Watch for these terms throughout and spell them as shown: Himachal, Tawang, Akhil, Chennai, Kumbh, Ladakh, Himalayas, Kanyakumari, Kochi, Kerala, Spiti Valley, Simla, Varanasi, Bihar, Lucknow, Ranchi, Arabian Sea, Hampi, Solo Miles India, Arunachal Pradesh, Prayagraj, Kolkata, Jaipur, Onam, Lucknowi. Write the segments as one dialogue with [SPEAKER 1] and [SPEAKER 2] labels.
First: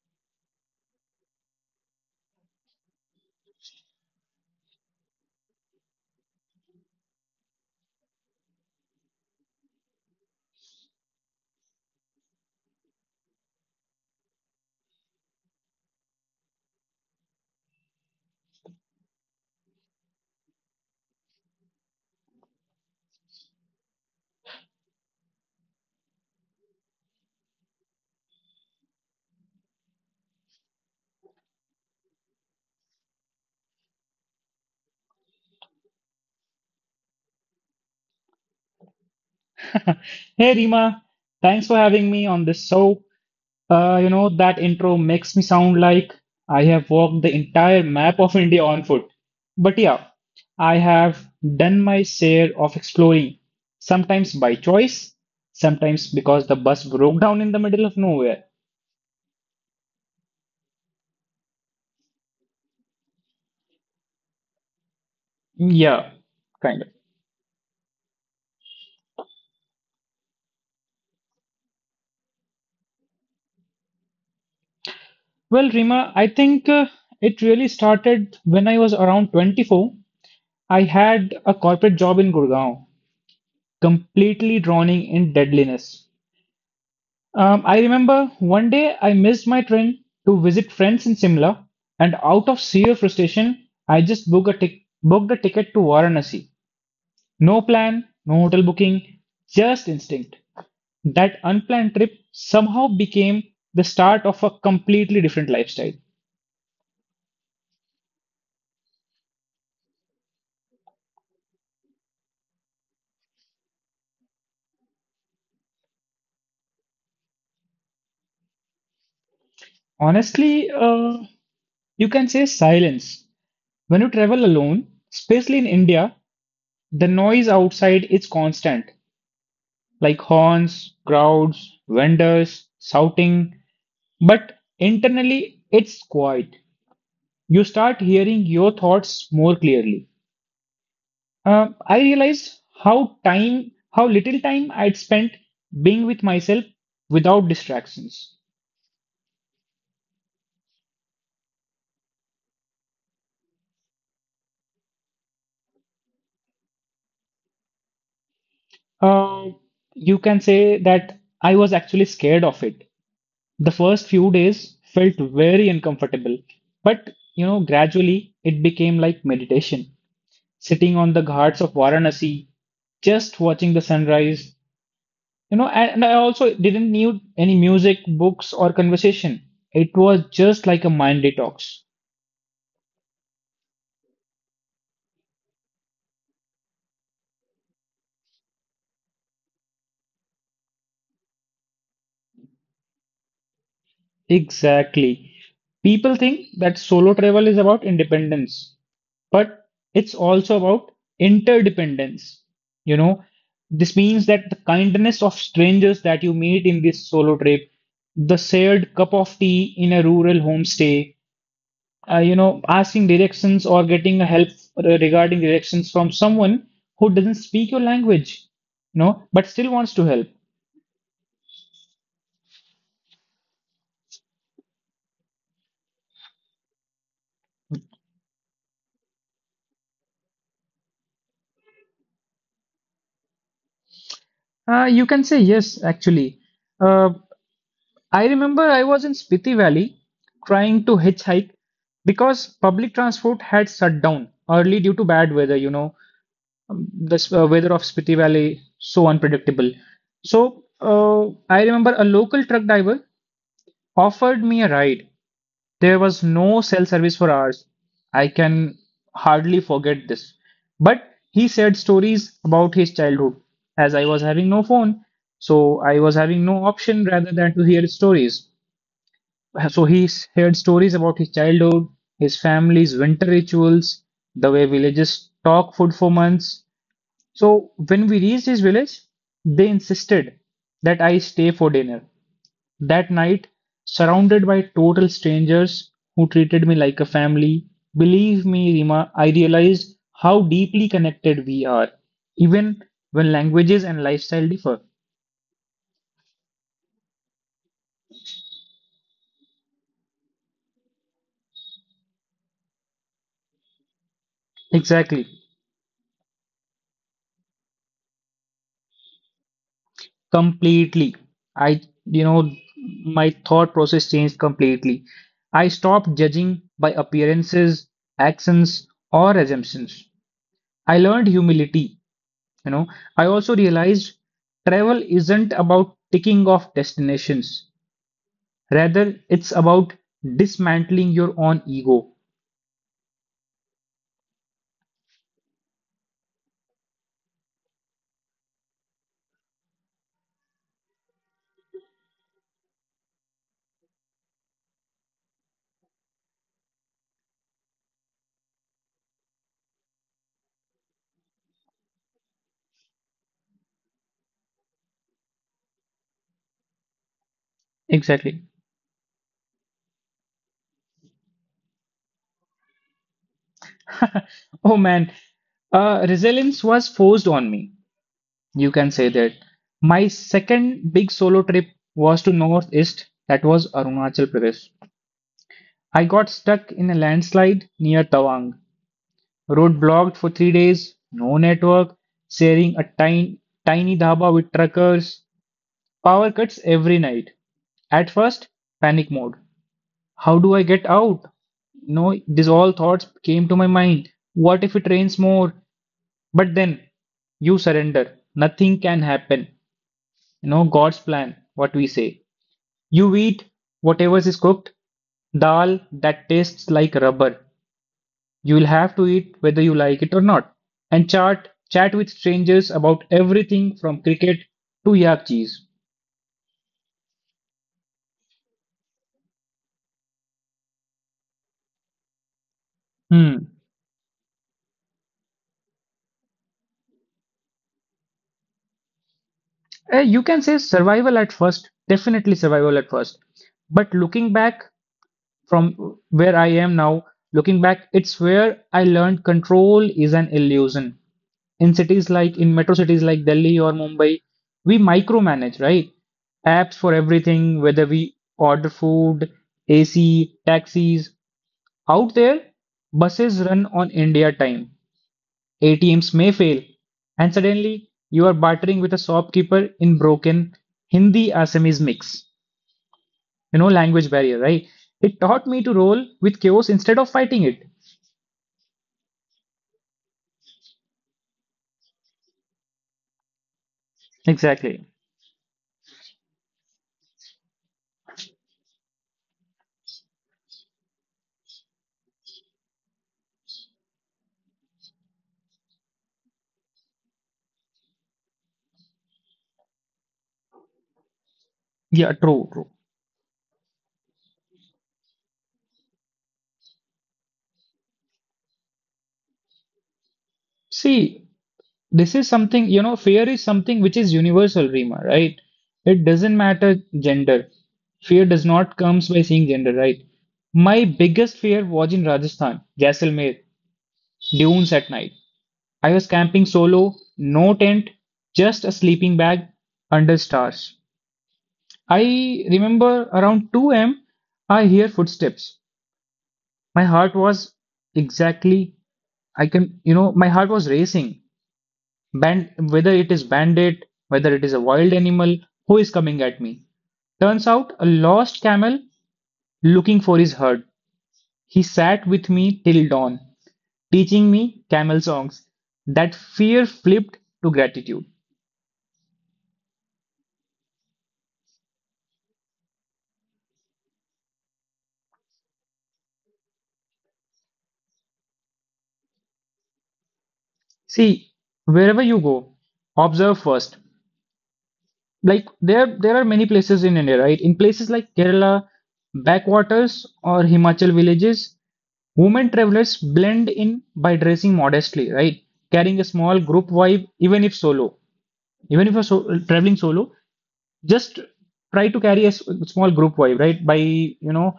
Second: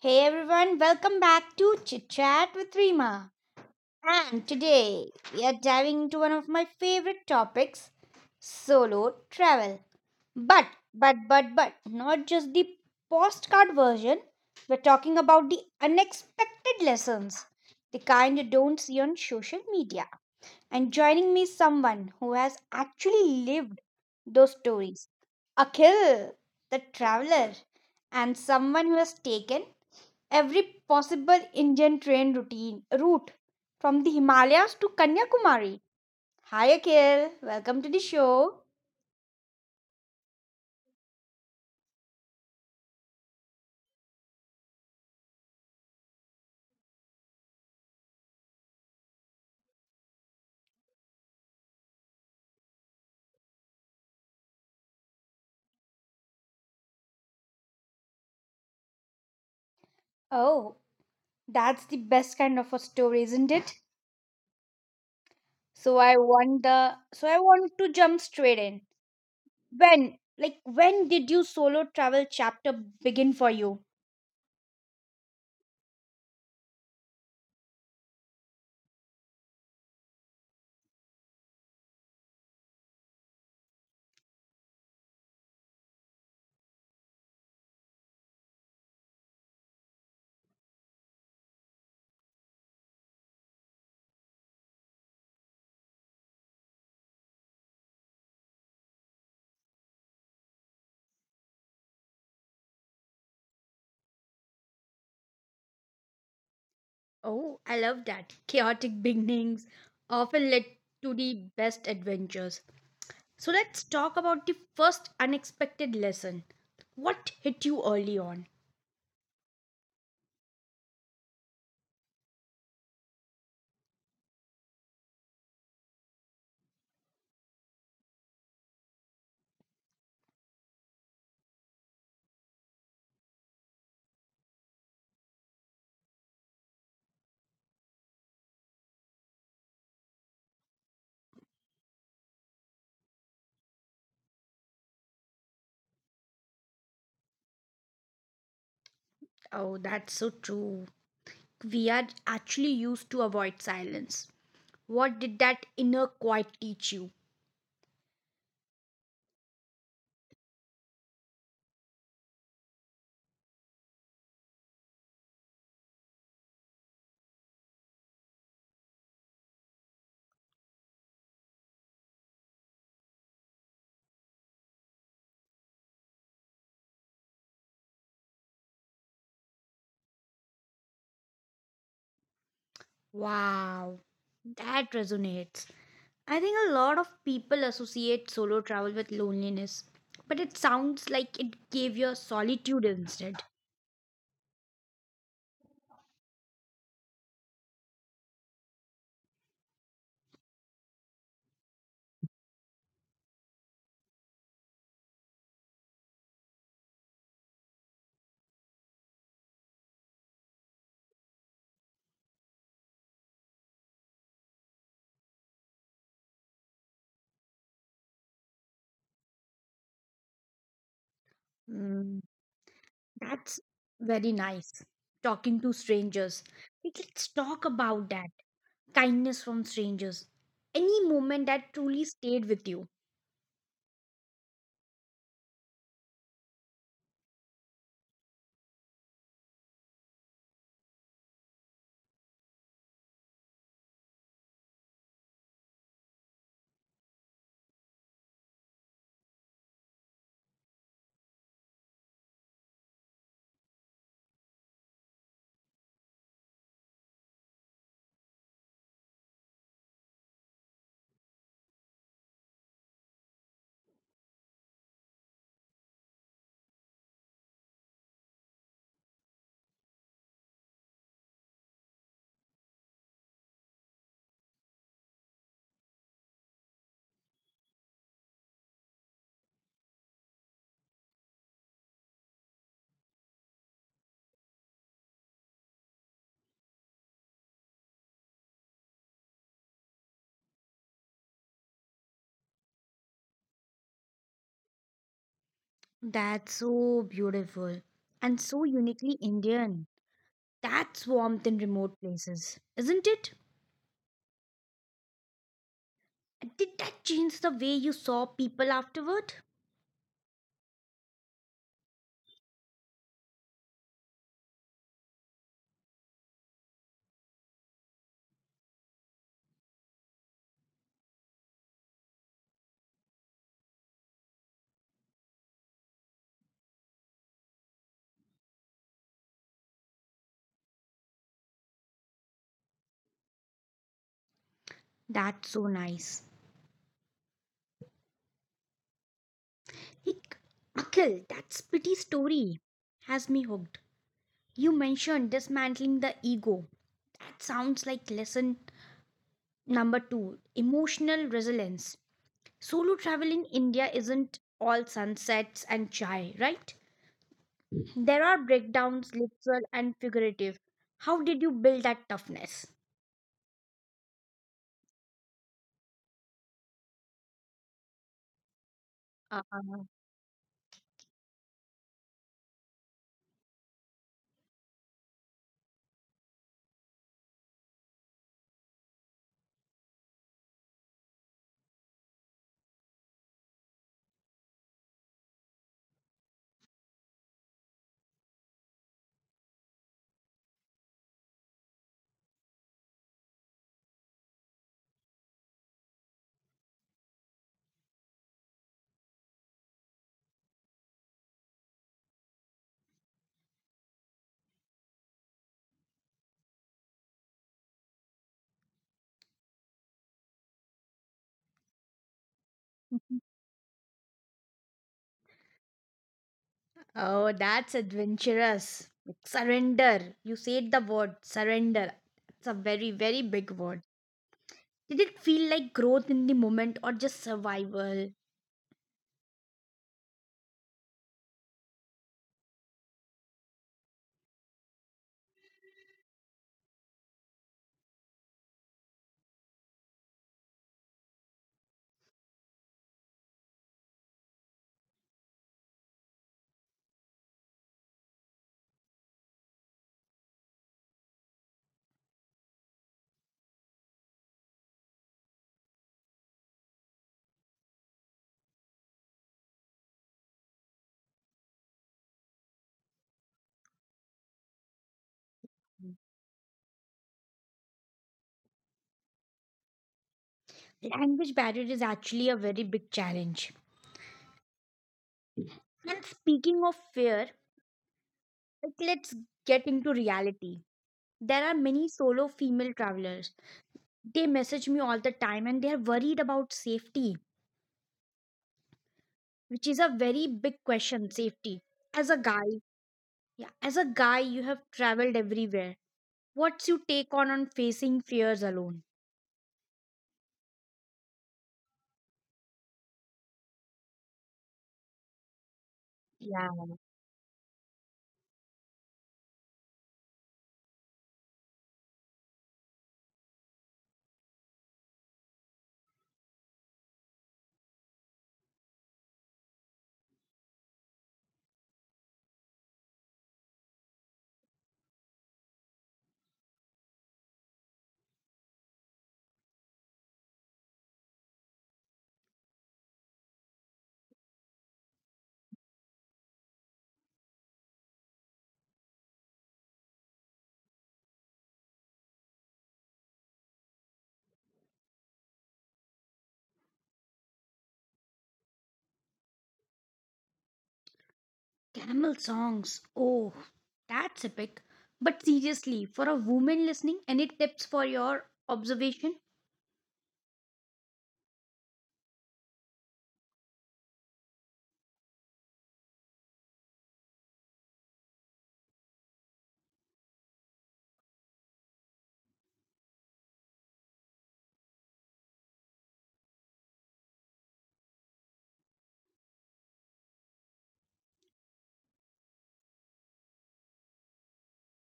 [SPEAKER 1] Hey everyone, welcome back to Chit Chat with Rima. And today we are diving into one of my favorite topics solo travel. But, but not just the postcard version. We're talking about the unexpected lessons, the kind you don't see on social media. And joining me is someone who has actually lived those stories. Akhil, the traveler, and someone who has taken every possible Indian train routine route from the Himalayas to Kanyakumari. Hi Akhil, welcome to the show.
[SPEAKER 2] Hey Rima, thanks for having me on this show. That intro makes me sound like I have walked the entire map of India on foot. But yeah, I have done my share of exploring, sometimes by choice, sometimes because the bus broke down in the middle of nowhere.
[SPEAKER 1] Oh, that's the best kind of a story, isn't it? So
[SPEAKER 2] Yeah,
[SPEAKER 1] I want
[SPEAKER 2] kind of.
[SPEAKER 1] the so I want to jump straight in. When did you solo travel chapter begin for you?
[SPEAKER 2] Well, Rima, I think it really started when I was around 24. I had a corporate job in Gurgaon, completely drowning in deadliness. I remember one day I missed my train to visit friends in Simla, and out of sheer frustration, I just booked a ticket to Varanasi. No plan, no hotel booking, just instinct. That unplanned trip somehow became the start of a completely different lifestyle.
[SPEAKER 1] Oh, I love that. Chaotic beginnings often led to the best adventures. So let's talk about the first unexpected lesson. What hit you early on?
[SPEAKER 2] Honestly, you can say silence. When you travel alone, especially in India, the noise outside is constant, like horns, crowds, vendors, shouting, but internally it's quiet. You start hearing your thoughts more clearly. I realized how little time I'd spent being with myself without distractions.
[SPEAKER 1] Oh, that's so true. We are actually used to avoid silence. What did that inner quiet teach you?
[SPEAKER 2] Uh, you can say that I was actually scared of it. The first few days felt very uncomfortable, but gradually it became like meditation, sitting on the ghats of Varanasi, just watching the sunrise. And I also didn't need any music, books, or conversation. It was just like a mind detox.
[SPEAKER 1] Wow, that resonates. I think a lot of people associate solo travel with loneliness, but it sounds like it gave you solitude instead.
[SPEAKER 2] Exactly. People think that solo travel is about independence, but it's also about interdependence. You know, this means that the kindness of strangers that you meet in this solo trip, the shared cup of tea in a rural homestay, asking directions or getting a help regarding directions from someone who doesn't speak your language, you know, but still wants to help?
[SPEAKER 1] Hmm. That's very nice. Talking to strangers. Like, let's talk about that. Kindness from strangers. Any moment that truly stayed with you?
[SPEAKER 2] You can say yes, actually. Uh, I remember I was in Spiti Valley trying to hitchhike because public transport had shut down early due to bad weather, weather of Spiti Valley so unpredictable. So I remember a local truck driver offered me a ride. There was no cell service for hours. I can hardly forget this. But he said stories about his childhood. As I was having no phone, so I was having no option rather than to hear stories. So he heard stories about his childhood, his family's winter rituals, the way villages stock food for months. So when we reached his village, they insisted that I stay for dinner. That night, surrounded by total strangers who treated me like a family, believe me, Rima, I realized how deeply connected we are, even when languages and lifestyle differ.
[SPEAKER 1] That's so beautiful and so uniquely Indian. That's warmth in remote places, isn't it?
[SPEAKER 2] Exactly.
[SPEAKER 1] Did that change the way you saw people afterward?
[SPEAKER 2] Completely. I, you know, my thought process changed completely. I stopped judging by appearances, accents, or assumptions. I learned humility. You know, I also realized travel isn't about ticking off destinations. Rather, it's about dismantling your own ego.
[SPEAKER 1] That's so nice. Like, Akhil, that's pretty story has me hooked. You mentioned dismantling the ego. That sounds like lesson number two, emotional resilience. Solo travel in India isn't all sunsets and chai, right? There are
[SPEAKER 2] Exactly.
[SPEAKER 1] breakdowns, literal and figurative. How did you build that toughness?
[SPEAKER 2] Oh man, resilience was forced on me. You can
[SPEAKER 1] Uh,
[SPEAKER 2] say that. My second big solo trip was to northeast, that was Arunachal Pradesh. I got stuck in a landslide near Tawang. Road blocked for 3 days, no network, sharing a tiny, tiny dhaba with truckers, power cuts every night. At first, panic mode. How do I get out? No, these all thoughts came to my mind. What if it rains more? But then you surrender. Nothing can happen. You know, God's plan, what we say. You eat whatever is cooked, dal that tastes like rubber. You will have to eat whether you like it or not. And chat with strangers about everything from cricket to yak cheese.
[SPEAKER 1] oh, that's adventurous. Surrender. You said the word surrender. It's a very, very big
[SPEAKER 2] Hmm.
[SPEAKER 1] word. Did it feel like growth in the moment or just survival?
[SPEAKER 2] You can say survival at first, definitely survival at first. But looking back, from where I am now, looking back, it's where I learned control is an illusion. In cities like in metro cities like Delhi or Mumbai, we micromanage, right? Apps for everything, whether we order food, AC, taxis. Out there, buses run on India time. ATMs may fail, and suddenly you are bartering with a shopkeeper in broken Hindi Assamese mix, language barrier, right. It taught me to roll with chaos instead of fighting it.
[SPEAKER 1] Language barrier is actually a very big challenge.
[SPEAKER 2] Exactly.
[SPEAKER 1] And speaking of fear, like, let's get into reality. There are many solo female travelers. They message me all the time and they are worried about safety, which is a very big question. Safety.
[SPEAKER 2] Yeah,
[SPEAKER 1] As a
[SPEAKER 2] true,
[SPEAKER 1] guy,
[SPEAKER 2] true.
[SPEAKER 1] yeah, as a guy, you have traveled everywhere. What's your take on facing fears alone?
[SPEAKER 2] See, this is something, fear is something which is universal, Rima, right. It doesn't
[SPEAKER 1] Yeah.
[SPEAKER 2] matter gender. Fear does not comes by seeing gender, right. My biggest fear was in Rajasthan, Jaisalmer dunes at night. I was camping solo, no tent, just a sleeping bag under stars. I remember around 2 a.m. I hear footsteps. My heart was Exactly. I can, you know, my heart was racing. Whether it is bandit, whether it is a wild animal, who is coming at me? Turns out a lost camel looking for his herd. He sat with me till dawn, teaching me camel songs. That fear flipped to gratitude.
[SPEAKER 1] Camel songs. Oh, that's epic. But seriously, for a woman listening, any tips for your observation?
[SPEAKER 2] See, wherever you go, observe first. Like, there are many places in India, right? In places like Kerala, backwaters or Himachal villages, women travelers blend in by dressing modestly, right? Carrying a small group vibe, even if solo. Even if traveling solo, just try to carry a small group vibe, right? By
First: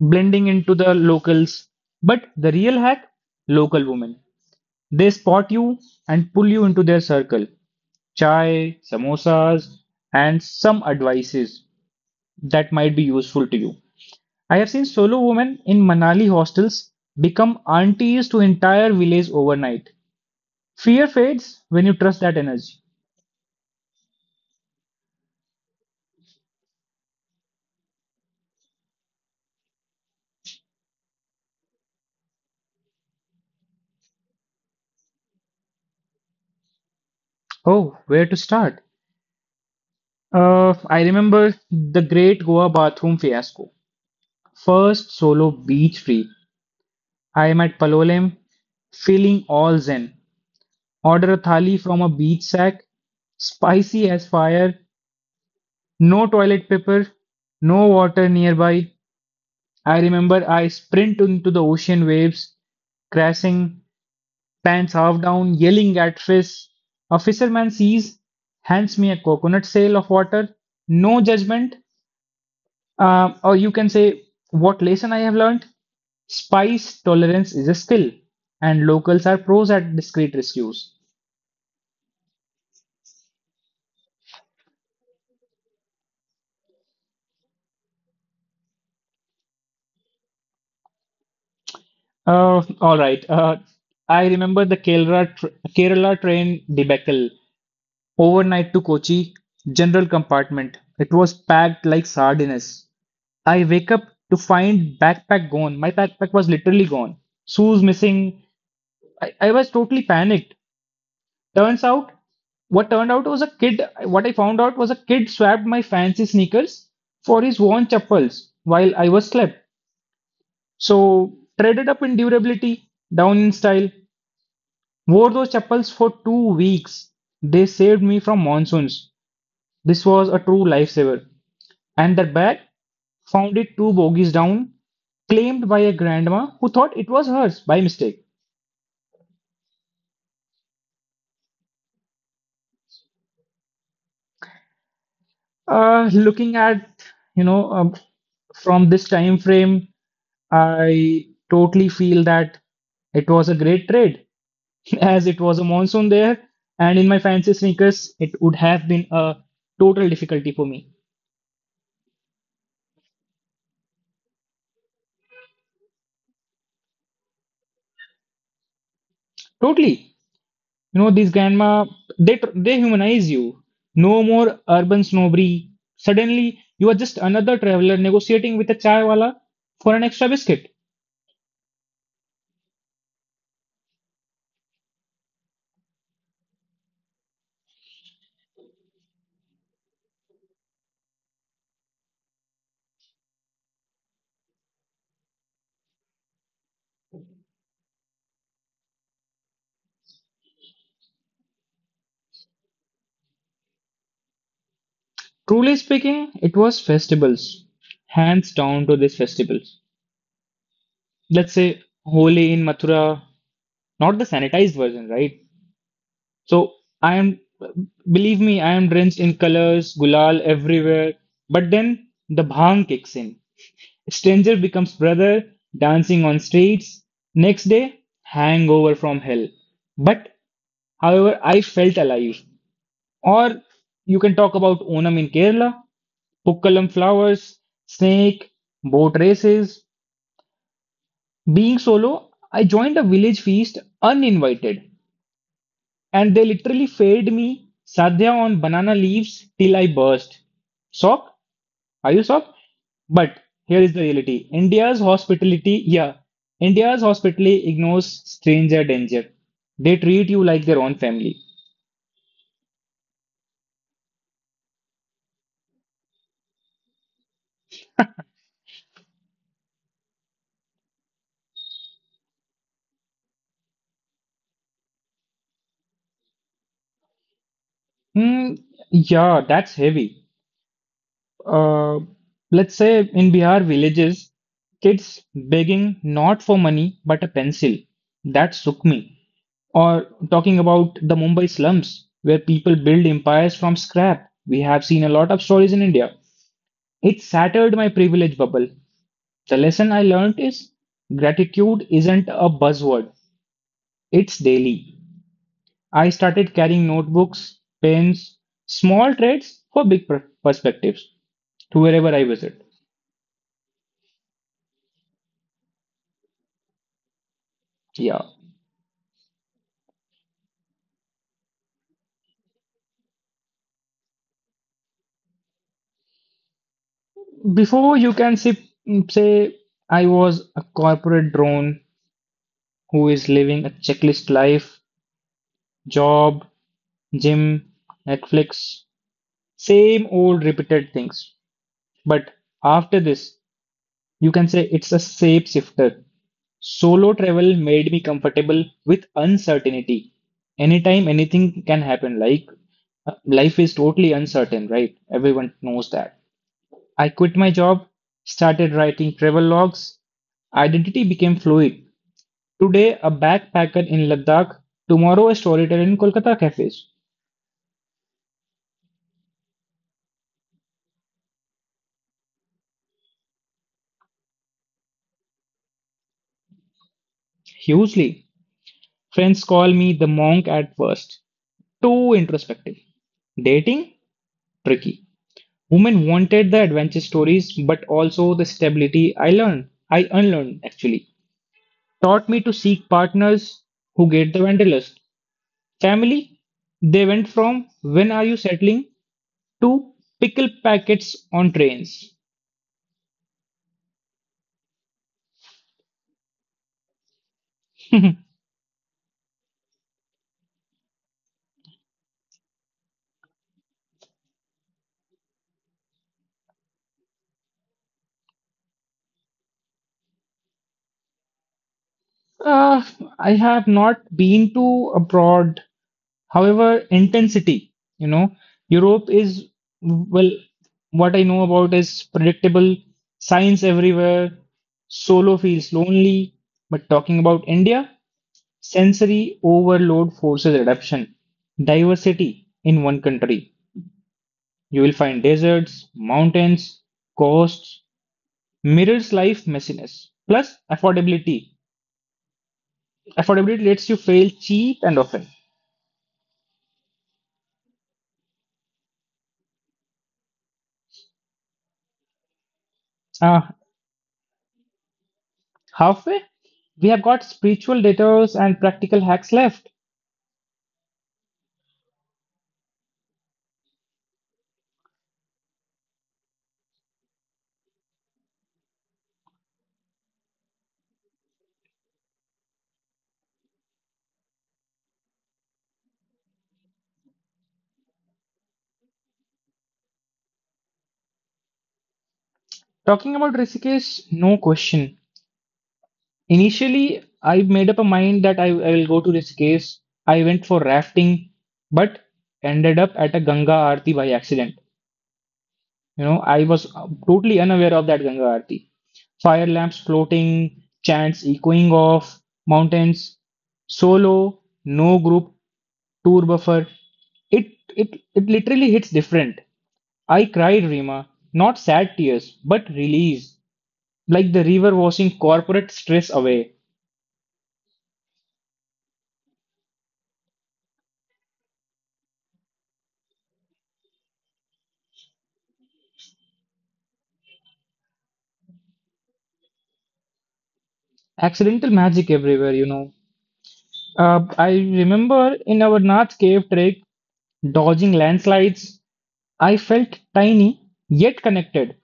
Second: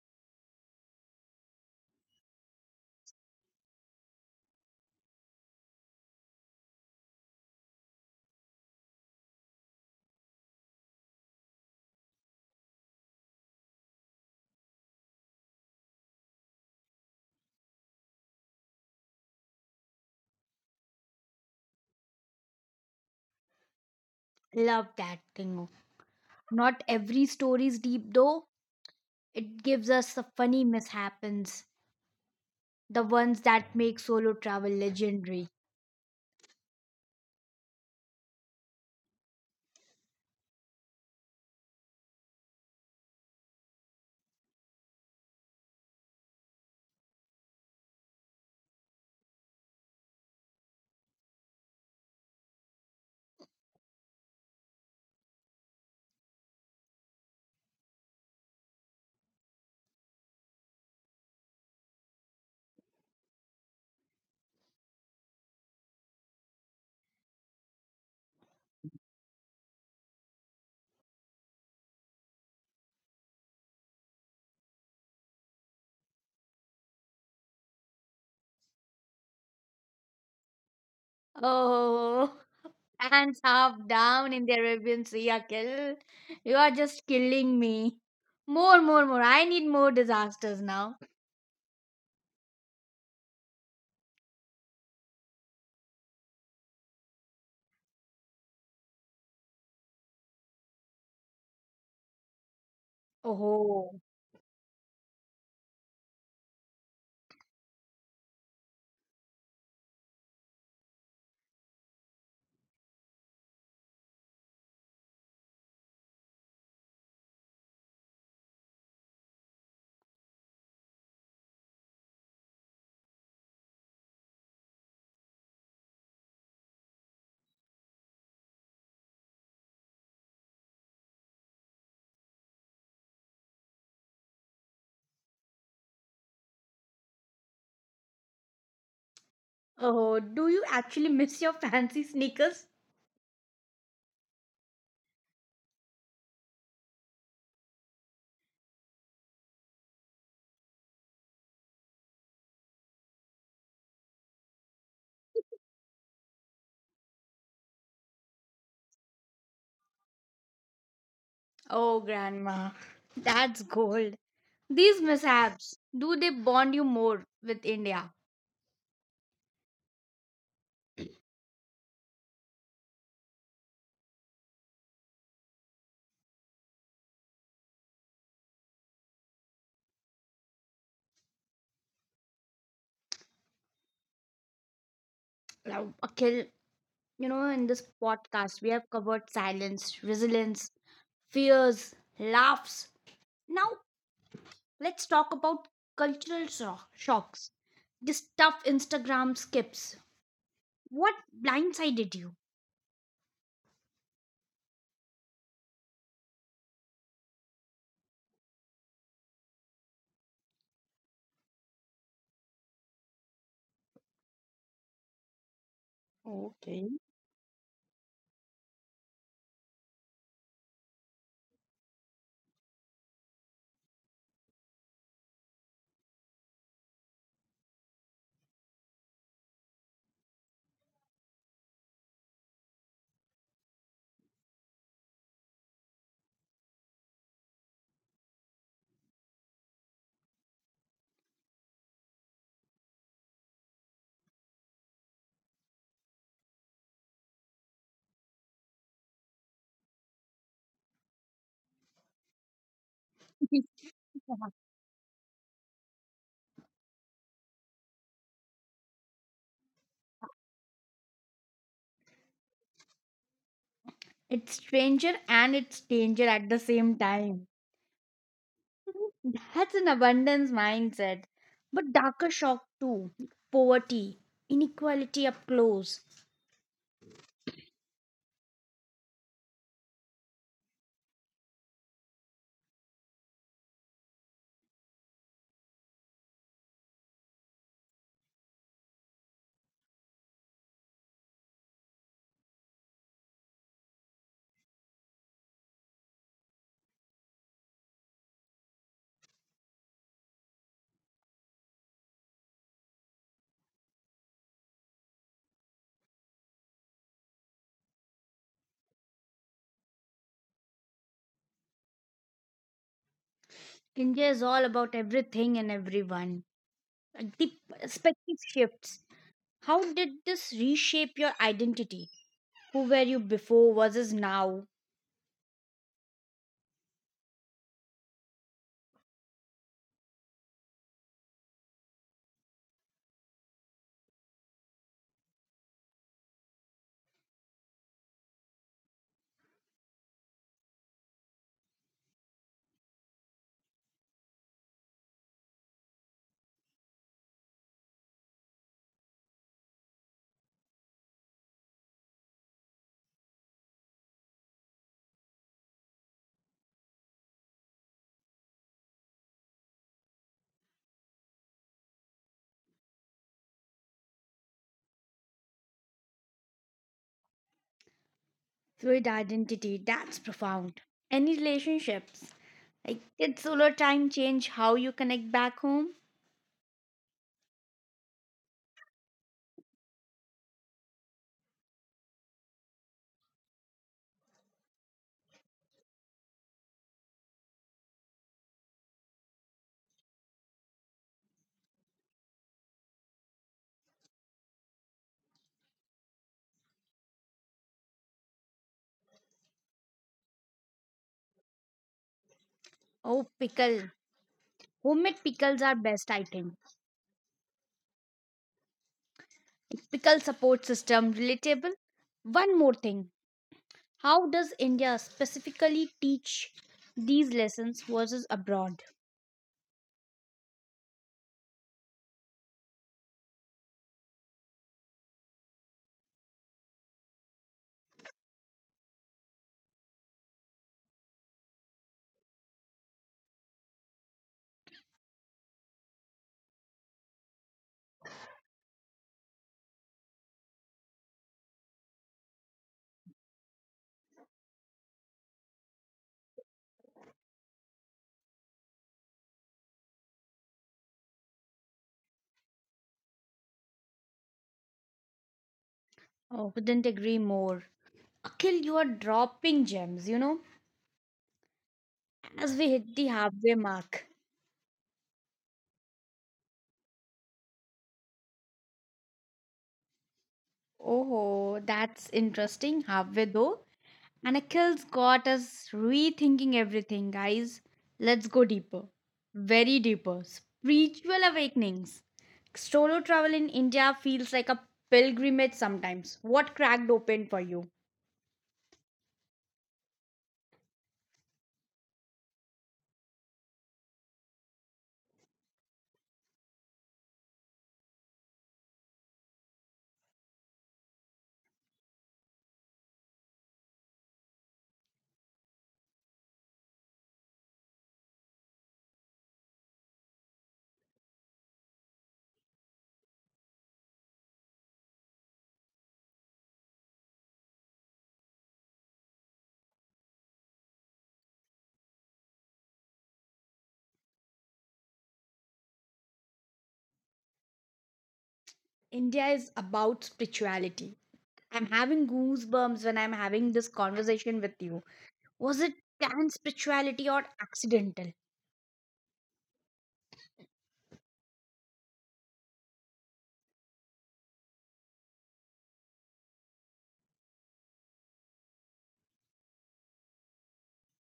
[SPEAKER 2] blending into the locals. But the real hack, local women. They spot you and pull you into their circle. Chai, samosas, and some advices that might be useful to you. I have seen solo women in Manali hostels become aunties to entire villages overnight. Fear fades when you trust that energy.
[SPEAKER 1] Love that thing. Not every story is deep though. It gives us the funny mishaps, the ones that make solo travel legendary.
[SPEAKER 2] Oh, where to start? I remember the great Goa bathroom fiasco. First solo beach trip. I am at Palolem, feeling all zen. Order a thali from a beach sack, spicy as fire, no toilet paper, no water nearby. I remember I sprint into the ocean waves, crashing, pants half down, yelling at fish. A fisherman sees, hands me a coconut sail of water, no judgment. Or you can say, what lesson I have learned? Spice tolerance is a skill, and locals are pros at discreet rescues.
[SPEAKER 1] Oh, hands half down in the Arabian Sea, Akhil. You are just killing me. More, more, more. I need more disasters now.
[SPEAKER 2] All right. I remember the Kerala train debacle. Overnight to Kochi, general compartment. It was packed like sardines. I wake up to
[SPEAKER 1] Oh,
[SPEAKER 2] find backpack gone. My backpack was literally gone. Shoes missing. I was totally panicked. Turns out, what turned out was a kid. What I found out was a kid swapped my fancy sneakers for his worn chappals while I was slept. So traded up in durability, down in style. Wore those chappals for 2 weeks. They saved me from monsoons. This was a true lifesaver. And that bag, found it two bogies down, claimed by a grandma who thought it was hers by mistake.
[SPEAKER 1] oh, do you actually miss your fancy sneakers?
[SPEAKER 2] Looking at, you know, um, from this time frame, I totally feel that it was a great trade as it was a monsoon there. And in my fancy sneakers, it would have been a total difficulty for me.
[SPEAKER 1] Oh, Grandma, that's gold. These mishaps, do they bond you more with India?
[SPEAKER 2] Totally. These grandma, they humanize you. No more urban snobbery. Suddenly, you are just another traveler negotiating with a chai wala for an extra biscuit.
[SPEAKER 1] Now, Akhil, you know, in this podcast, we have covered silence, resilience, fears, laughs. Now, let's talk about cultural shocks. This tough Instagram skips. What blindsided you?
[SPEAKER 2] Truly speaking, it was festivals, hands down to these festivals. Let's say Holi in Mathura, not the sanitized version, right? So I am, believe me, I am drenched in colors, gulal everywhere. But then the bhang kicks in. Stranger becomes brother, dancing on streets. Next day, hangover from hell. But however, I felt alive. Or you can talk about Onam in Kerala, Pukkalam flowers, snake, boat races. Being solo, I joined a village feast uninvited, and they literally fed me sadhya on banana leaves till I burst. Sock? Are you sock? But here is the reality, India's hospitality, yeah, India's hospitality ignores stranger danger. They treat you like their own family.
[SPEAKER 1] It's stranger and it's danger at the same time. That's an abundance mindset. But darker shock too. Poverty, inequality up close.
[SPEAKER 2] Hmm, yeah, that's heavy. uh, let's say in Bihar villages, kids begging not for money but a pencil. That shook me. Or talking about the Mumbai slums, where people build empires from scrap. We have seen a lot of stories in India. It shattered my privilege bubble. The lesson I learned is gratitude isn't a buzzword, it's daily. I started carrying notebooks, pens, small trades for big perspectives to wherever I visit.
[SPEAKER 1] India is all about everything and everyone. The
[SPEAKER 2] Yeah.
[SPEAKER 1] perspective shifts. How did this reshape your identity? Who were you before versus now?
[SPEAKER 2] Before you can say, I was a corporate drone who is living a checklist life, job, gym, Netflix, same old repeated things. But after this, you can say it's a shapeshifter. Solo travel made me comfortable with uncertainty. Anytime anything can happen, like life is totally uncertain, right? Everyone knows that. I quit my job, started writing travel logs. Identity became fluid. Today, a backpacker in Ladakh, tomorrow, a storyteller in Kolkata cafes.
[SPEAKER 1] Fluid identity, that's profound. Any relationships? Like, did solar time change how you connect back home?
[SPEAKER 2] Hugely. Friends call me the monk at first. Too introspective. Dating? Tricky. Women wanted the adventure stories, but also the stability I learned. I unlearned, actually. Taught me to seek partners who get the wanderlust. Family? They went from when are you settling to pickle packets on trains.
[SPEAKER 1] Oh, pickle. Homemade pickles are best, I think. Like, pickle support system, relatable. One more thing. How does India specifically teach these lessons versus abroad?
[SPEAKER 2] Uh, I have not been to abroad. However, intensity, Europe is, well, what I know about is predictable, signs everywhere, solo feels lonely. But talking about India, sensory overload forces adaptation, diversity in one country. You will find deserts, mountains, coasts, mirrors life messiness. Plus, affordability. Affordability lets you fail cheap and often.
[SPEAKER 1] Oh, couldn't agree more. Akhil, you are dropping gems, you know, as we
[SPEAKER 2] Uh,
[SPEAKER 1] hit the halfway mark.
[SPEAKER 2] halfway, we have got spiritual detours and practical hacks left.
[SPEAKER 1] Oh, that's interesting. Halfway though. And Akhil's got us rethinking everything, guys. Let's go deeper. Very deeper. Spiritual awakenings. Solo travel in India feels like a pilgrimage sometimes. What cracked open for you?
[SPEAKER 2] Talking about Rishikesh, no question. Initially, I made up a mind that I will go to Rishikesh. I went for rafting, but ended up at a Ganga Aarti by accident. You know, I was totally unaware of that Ganga Aarti. Fire lamps floating, chants echoing off, mountains, solo, no group, tour buffer. It literally hits different. I cried, Rima, not sad tears, but release, like the river washing corporate stress away.
[SPEAKER 1] India is about spirituality. I'm having goosebumps when I'm having this conversation with you. Was it planned spirituality or accidental?
[SPEAKER 2] Accidental magic everywhere. I remember in our Nath cave trek, dodging landslides. I felt tiny yet connected,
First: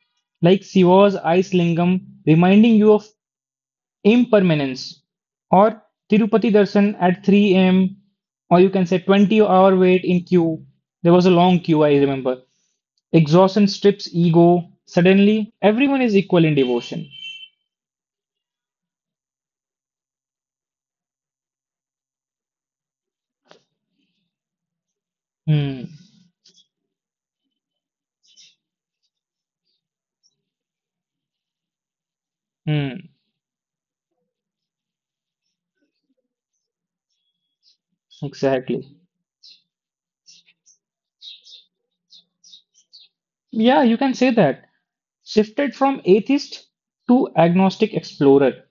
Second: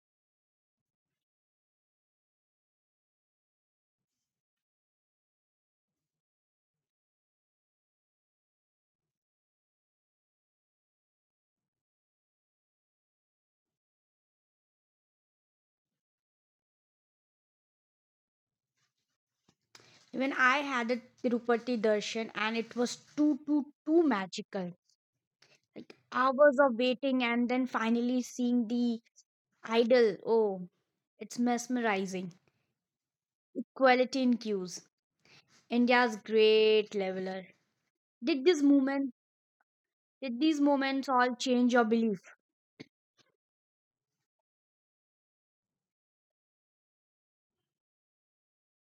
[SPEAKER 2] like Shiva's ice lingam reminding you of impermanence, or Tirupati darshan at 3 a.m., or you can say 20-hour wait in queue. There was a long queue, I remember. Exhaustion strips ego. Suddenly, everyone is equal in devotion.
[SPEAKER 1] When I had a Tirupati darshan and it was too, too, too magical.
[SPEAKER 2] Hmm.
[SPEAKER 1] Hours of waiting and then finally seeing the idol. Oh, it's mesmerizing.
[SPEAKER 2] Hmm.
[SPEAKER 1] Equality in queues. India's great leveler. Did this moment,
[SPEAKER 2] Exactly.
[SPEAKER 1] did these moments all change your belief?
[SPEAKER 2] Yeah, you can say that. Shifted from atheist to agnostic explorer.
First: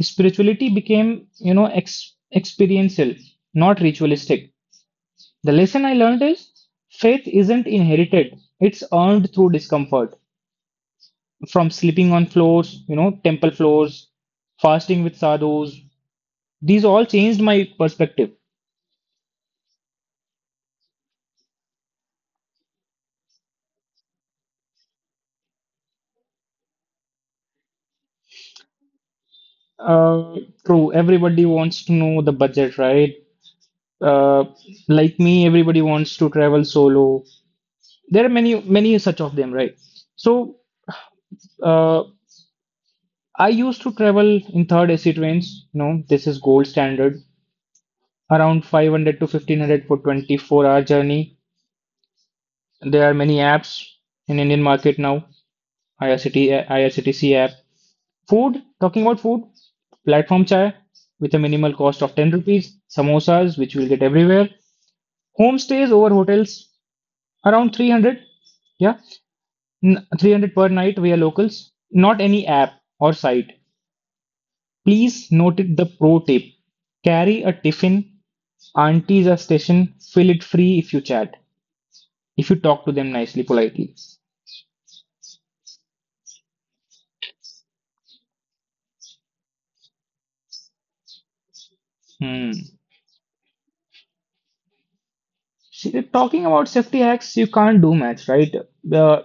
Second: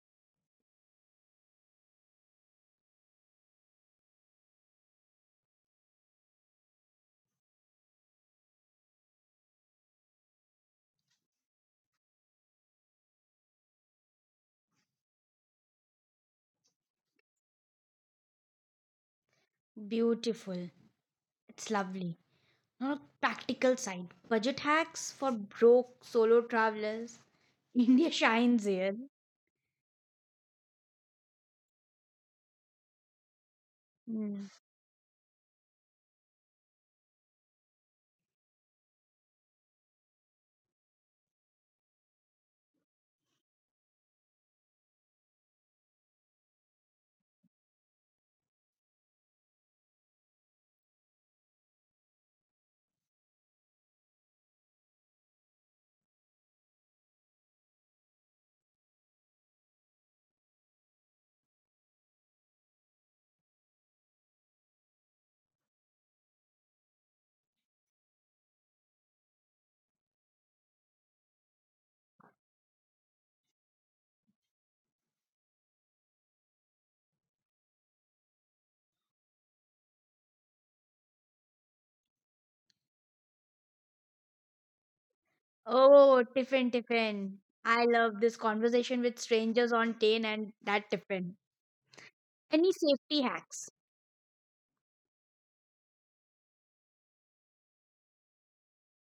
[SPEAKER 2] Spirituality became, experiential, not ritualistic. The lesson I learned is faith isn't inherited, it's earned through discomfort. From sleeping on floors, temple floors, fasting with sadhus, these all changed my perspective.
[SPEAKER 1] Beautiful. It's lovely. On a practical side, budget hacks for broke solo travelers. India shines here.
[SPEAKER 2] Uh, true, everybody wants to know the budget, right? Uh,
[SPEAKER 1] Mm.
[SPEAKER 2] like me, everybody wants to travel solo. There are many, many such of them, right? So, uh, I used to travel in third AC trains. You know, this is gold standard. Around 500 to 1500 for 24-hour journey. There are many apps in Indian market now. IRCT, IRCTC app. Food, talking about food, platform chai with a minimal cost of 10 rupees, samosas which you will get everywhere. Homestays over hotels around 300. Yeah, 300 per night. We are locals. Not any app or site. Please note it, the pro tip. Carry a tiffin. Aunties are station. Fill it free if you chat. If you talk to them nicely, politely.
[SPEAKER 1] Oh, tiffin, tiffin. I love this conversation with strangers on train and that tiffin.
[SPEAKER 2] Hmm.
[SPEAKER 1] Any safety hacks?
[SPEAKER 2] See, talking about safety hacks, you can't do much, right? The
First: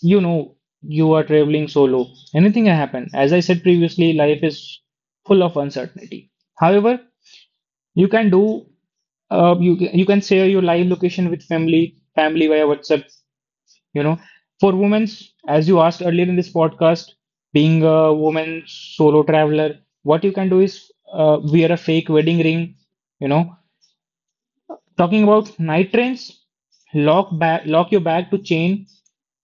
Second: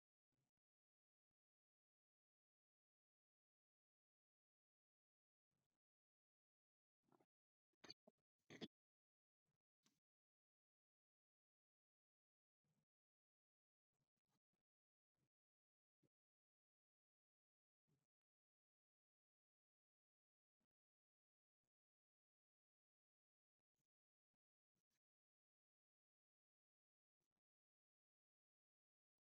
[SPEAKER 2] you know You are traveling solo. Anything can happen. As I said previously, life is full of uncertainty. However, you can do, you can share your live location with family via WhatsApp, you know for women, as you asked earlier in this podcast, being a woman solo traveler, what you can do is, wear a fake wedding ring, you know talking about night trains, lock your bag to chain,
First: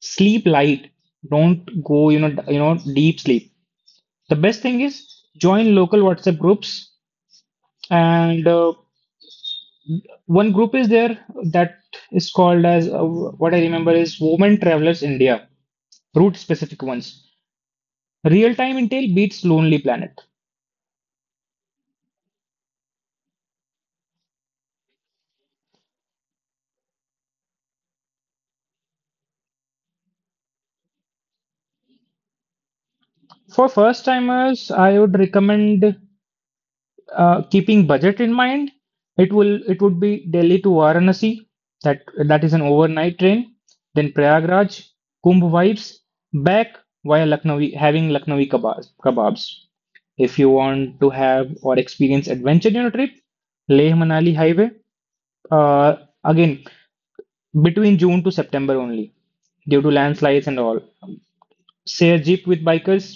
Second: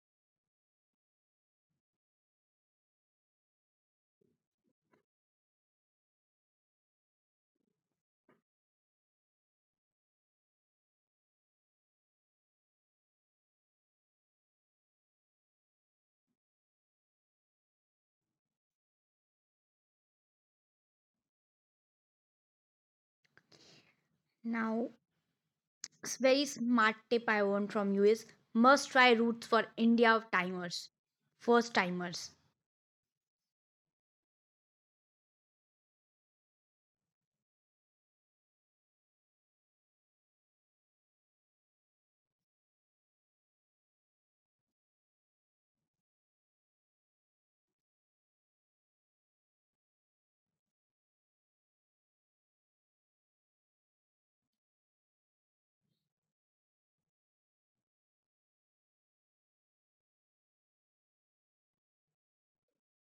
[SPEAKER 2] sleep light, don't go, deep sleep. The best thing is, join local whatsapp groups, and one group is there, that is called as, what I remember is, women travelers india, route specific ones. Real Time Intel beats Lonely Planet.
[SPEAKER 1] Now, very smart tip I want from you is must try routes for India timers, first timers.
[SPEAKER 2] For first timers, I would recommend keeping budget in mind. It would be Delhi to Varanasi. That that is an overnight train. Then Prayagraj, Kumbh vibes. Back via Lucknow, having Lucknowi kebabs. If you want to have or experience adventure in a trip, Leh Manali Highway. Uh, again, between June to September only, due to landslides and all. Share jeep with bikers.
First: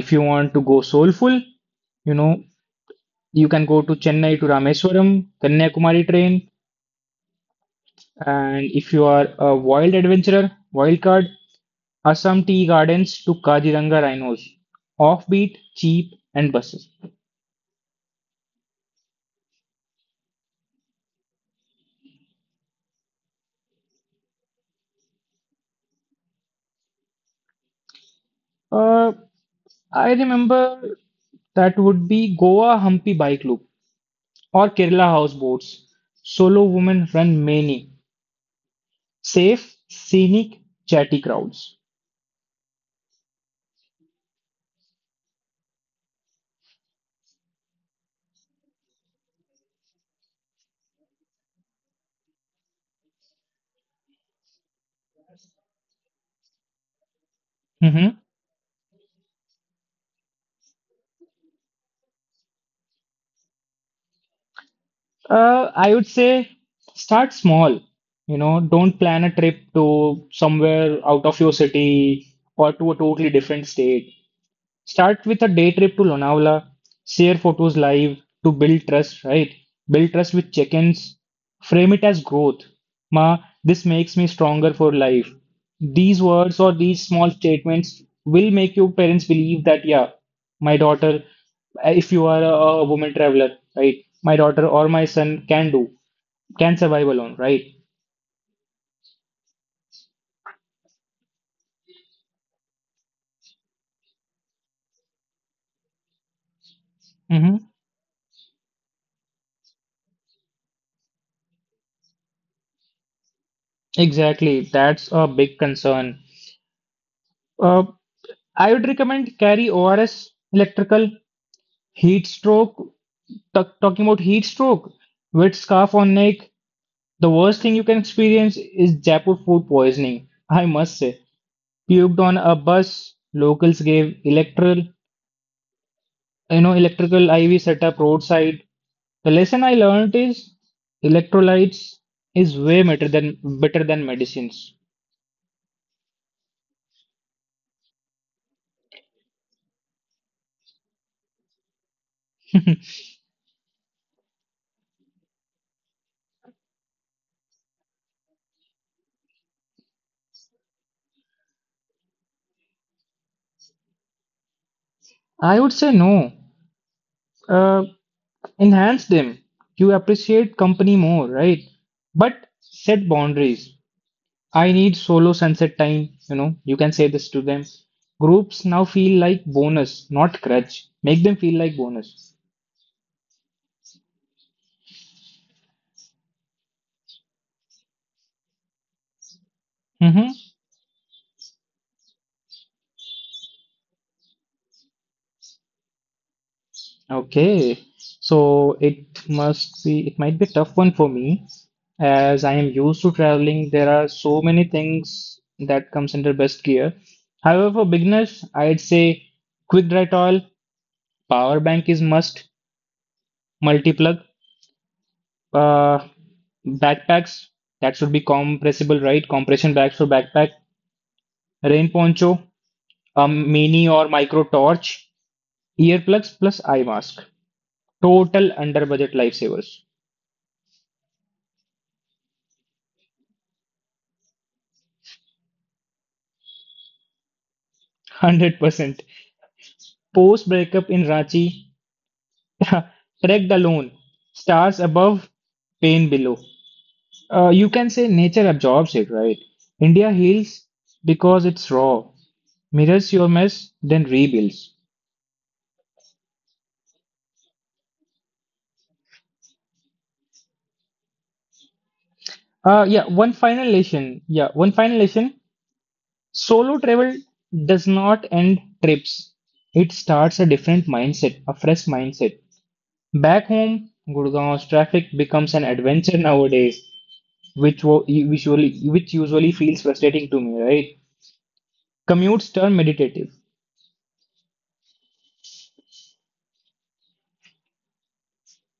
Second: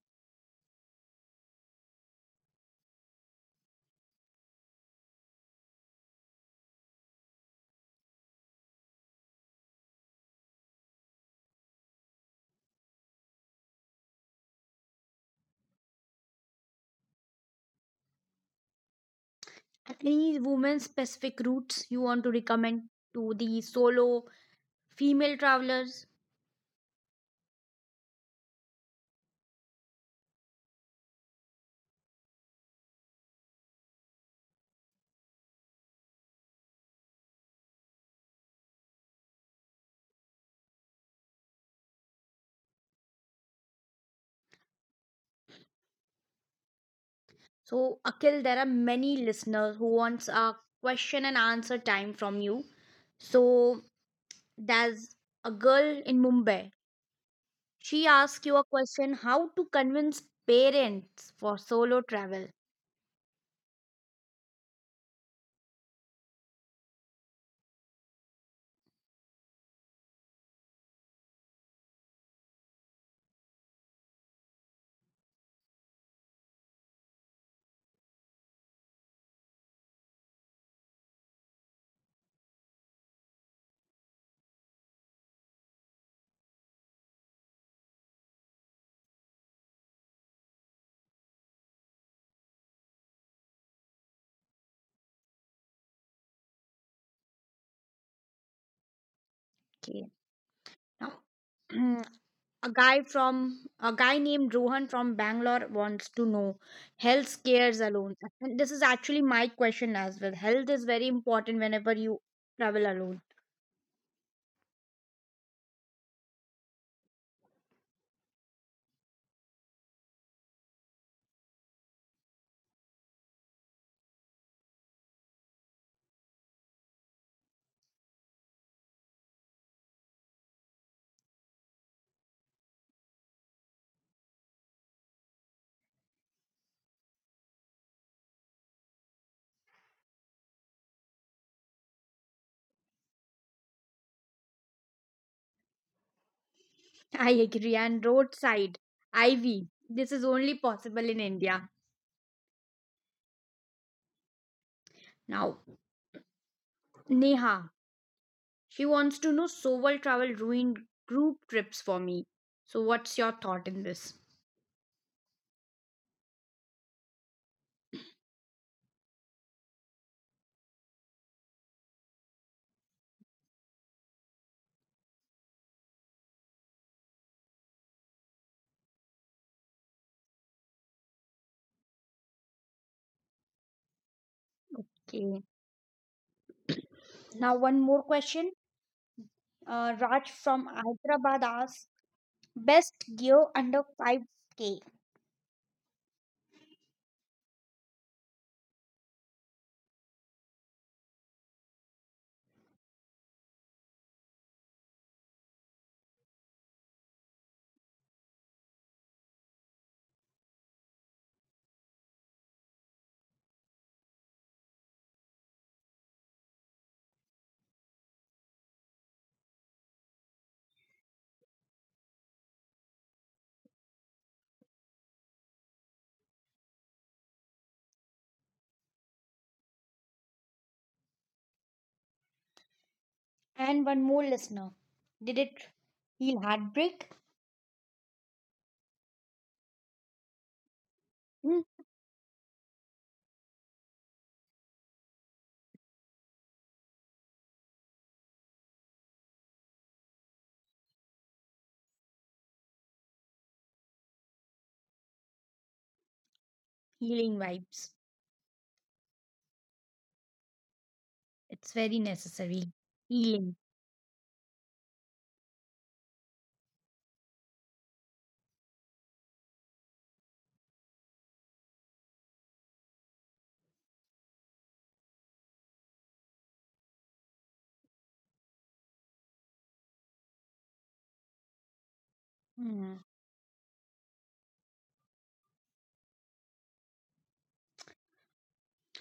[SPEAKER 2] If you want to go soulful, you know, you can go to Chennai to Rameswaram, Kanyakumari train. And if you are a wild adventurer, wild card, Assam Tea Gardens to Kaziranga Rhinos. Offbeat, cheap, and buses.
[SPEAKER 1] And any women specific routes you want to recommend to the solo female travelers?
[SPEAKER 2] Uh, I remember that would be Goa Hampi Bike Loop or Kerala houseboats. Solo women run many. Safe, scenic, chatty crowds.
[SPEAKER 1] So, Akhil, there are many listeners who wants a question and answer time from you. So there's a girl in Mumbai. She
[SPEAKER 2] Mhm.
[SPEAKER 1] asks you a question how to convince parents for solo travel.
[SPEAKER 2] I would say start small. You know, don't plan a trip to somewhere out of your city or to a totally different state. Start with a day trip to Lonavala, share photos live to build trust, right? Build trust with check ins, frame it as growth. Ma, this makes me stronger for life. These words or these small statements will make your parents believe that, yeah, my daughter, if you are a woman traveler, right, my daughter or my son can do, can survive alone, right?
[SPEAKER 1] Okay. Now, a guy named Rohan from Bangalore wants to know health
[SPEAKER 2] Hmm.
[SPEAKER 1] scares alone. And this is actually my question as well. Health is very important whenever you travel alone.
[SPEAKER 2] Exactly, that's a big concern. Uh, I would recommend carry ORS electrical. Heat stroke, talking about heat stroke, wet scarf on neck. The worst thing you can experience is Jaipur food poisoning. I must say, puked on a bus. Locals gave electrical, electrical IV setup roadside. The lesson I learned is electrolytes is way better than medicines.
[SPEAKER 1] I agree. And roadside IV. This is only possible in India. Now, Neha, she wants to know so well travel ruined group trips for me. So, what's your thought in this?
[SPEAKER 2] I would say no. Uh, enhance them. You appreciate company more, right? But set boundaries. I need solo sunset time, you can say this to them. Groups now feel like bonus, not crutch. Make them feel like bonus.
[SPEAKER 1] Okay. Now one more question.
[SPEAKER 2] Mm-hmm.
[SPEAKER 1] Raj from Hyderabad asks best gear under 5K.
[SPEAKER 2] Okay. So it must be, it might be a tough one for me as I am used to traveling. There are so many things that comes under best gear. However, for beginners, I'd say quick dry towel, power bank is must, multi-plug, uh, backpacks that should be compressible, right? Compression bags for backpack, rain poncho, a mini or micro torch, earplugs plus eye mask. Total under budget lifesavers.
[SPEAKER 1] And one more listener. Did it heal heartbreak?
[SPEAKER 2] 100%. Post
[SPEAKER 1] Hmm,
[SPEAKER 2] breakup in Ranchi, trek alone. Stars above, pain below. You can say nature absorbs it, right? India heals because it's raw, mirrors your mess, then rebuilds.
[SPEAKER 1] healing vibes. It's very necessary. Healing.
[SPEAKER 2] Yeah, one final lesson. Yeah, one final lesson. Solo travel does not end trips. It starts a different mindset, a fresh mindset. Back home, Gurgaon's traffic becomes an adventure nowadays, which usually feels frustrating to me, right? Commutes
[SPEAKER 1] Hmm.
[SPEAKER 2] turn meditative.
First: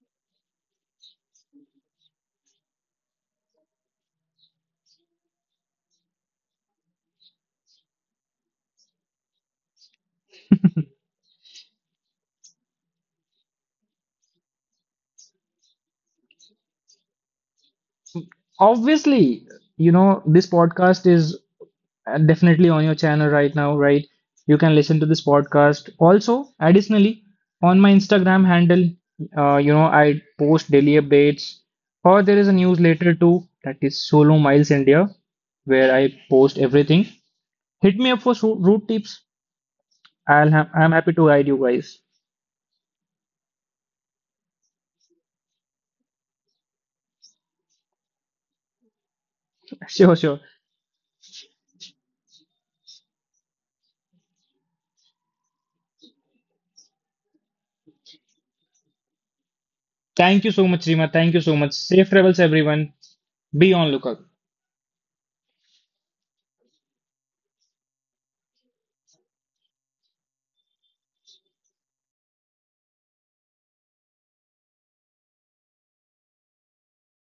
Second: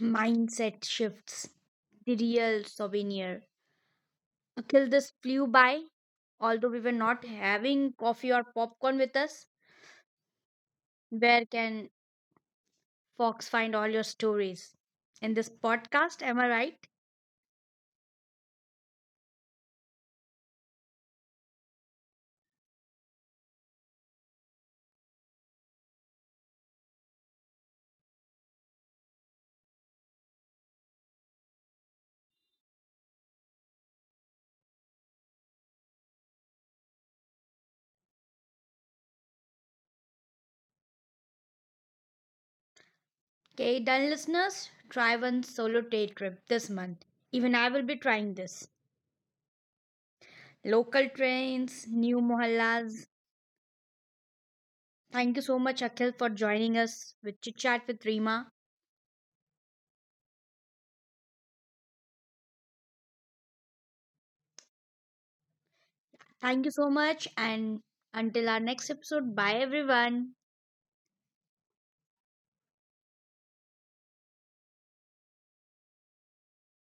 [SPEAKER 1] Mindset shifts. The real souvenir. Until this flew by, although we were not having coffee or popcorn with us, where can Fox find all your stories? In this podcast, am I right?
[SPEAKER 2] Obviously, you know, this podcast is definitely on your channel right now, right? You can listen to this podcast. Also, additionally, on my Instagram handle, I post daily updates, or there is a newsletter too that is Solo Miles India, where I post everything. Hit me up for route tips. I'm happy to guide you guys.
[SPEAKER 1] Okay, done listeners, try one solo day trip this month. Even I will be trying this.
[SPEAKER 2] Sure, sure.
[SPEAKER 1] Local trains, new mohallas. Thank you so much, Akhil, for joining us with Chit Chat with Rima.
[SPEAKER 2] Thank you so much, Rima. Thank you so much. Safe travels, everyone. Be on lookout.
[SPEAKER 1] Thank you so much, and until our next episode, bye everyone.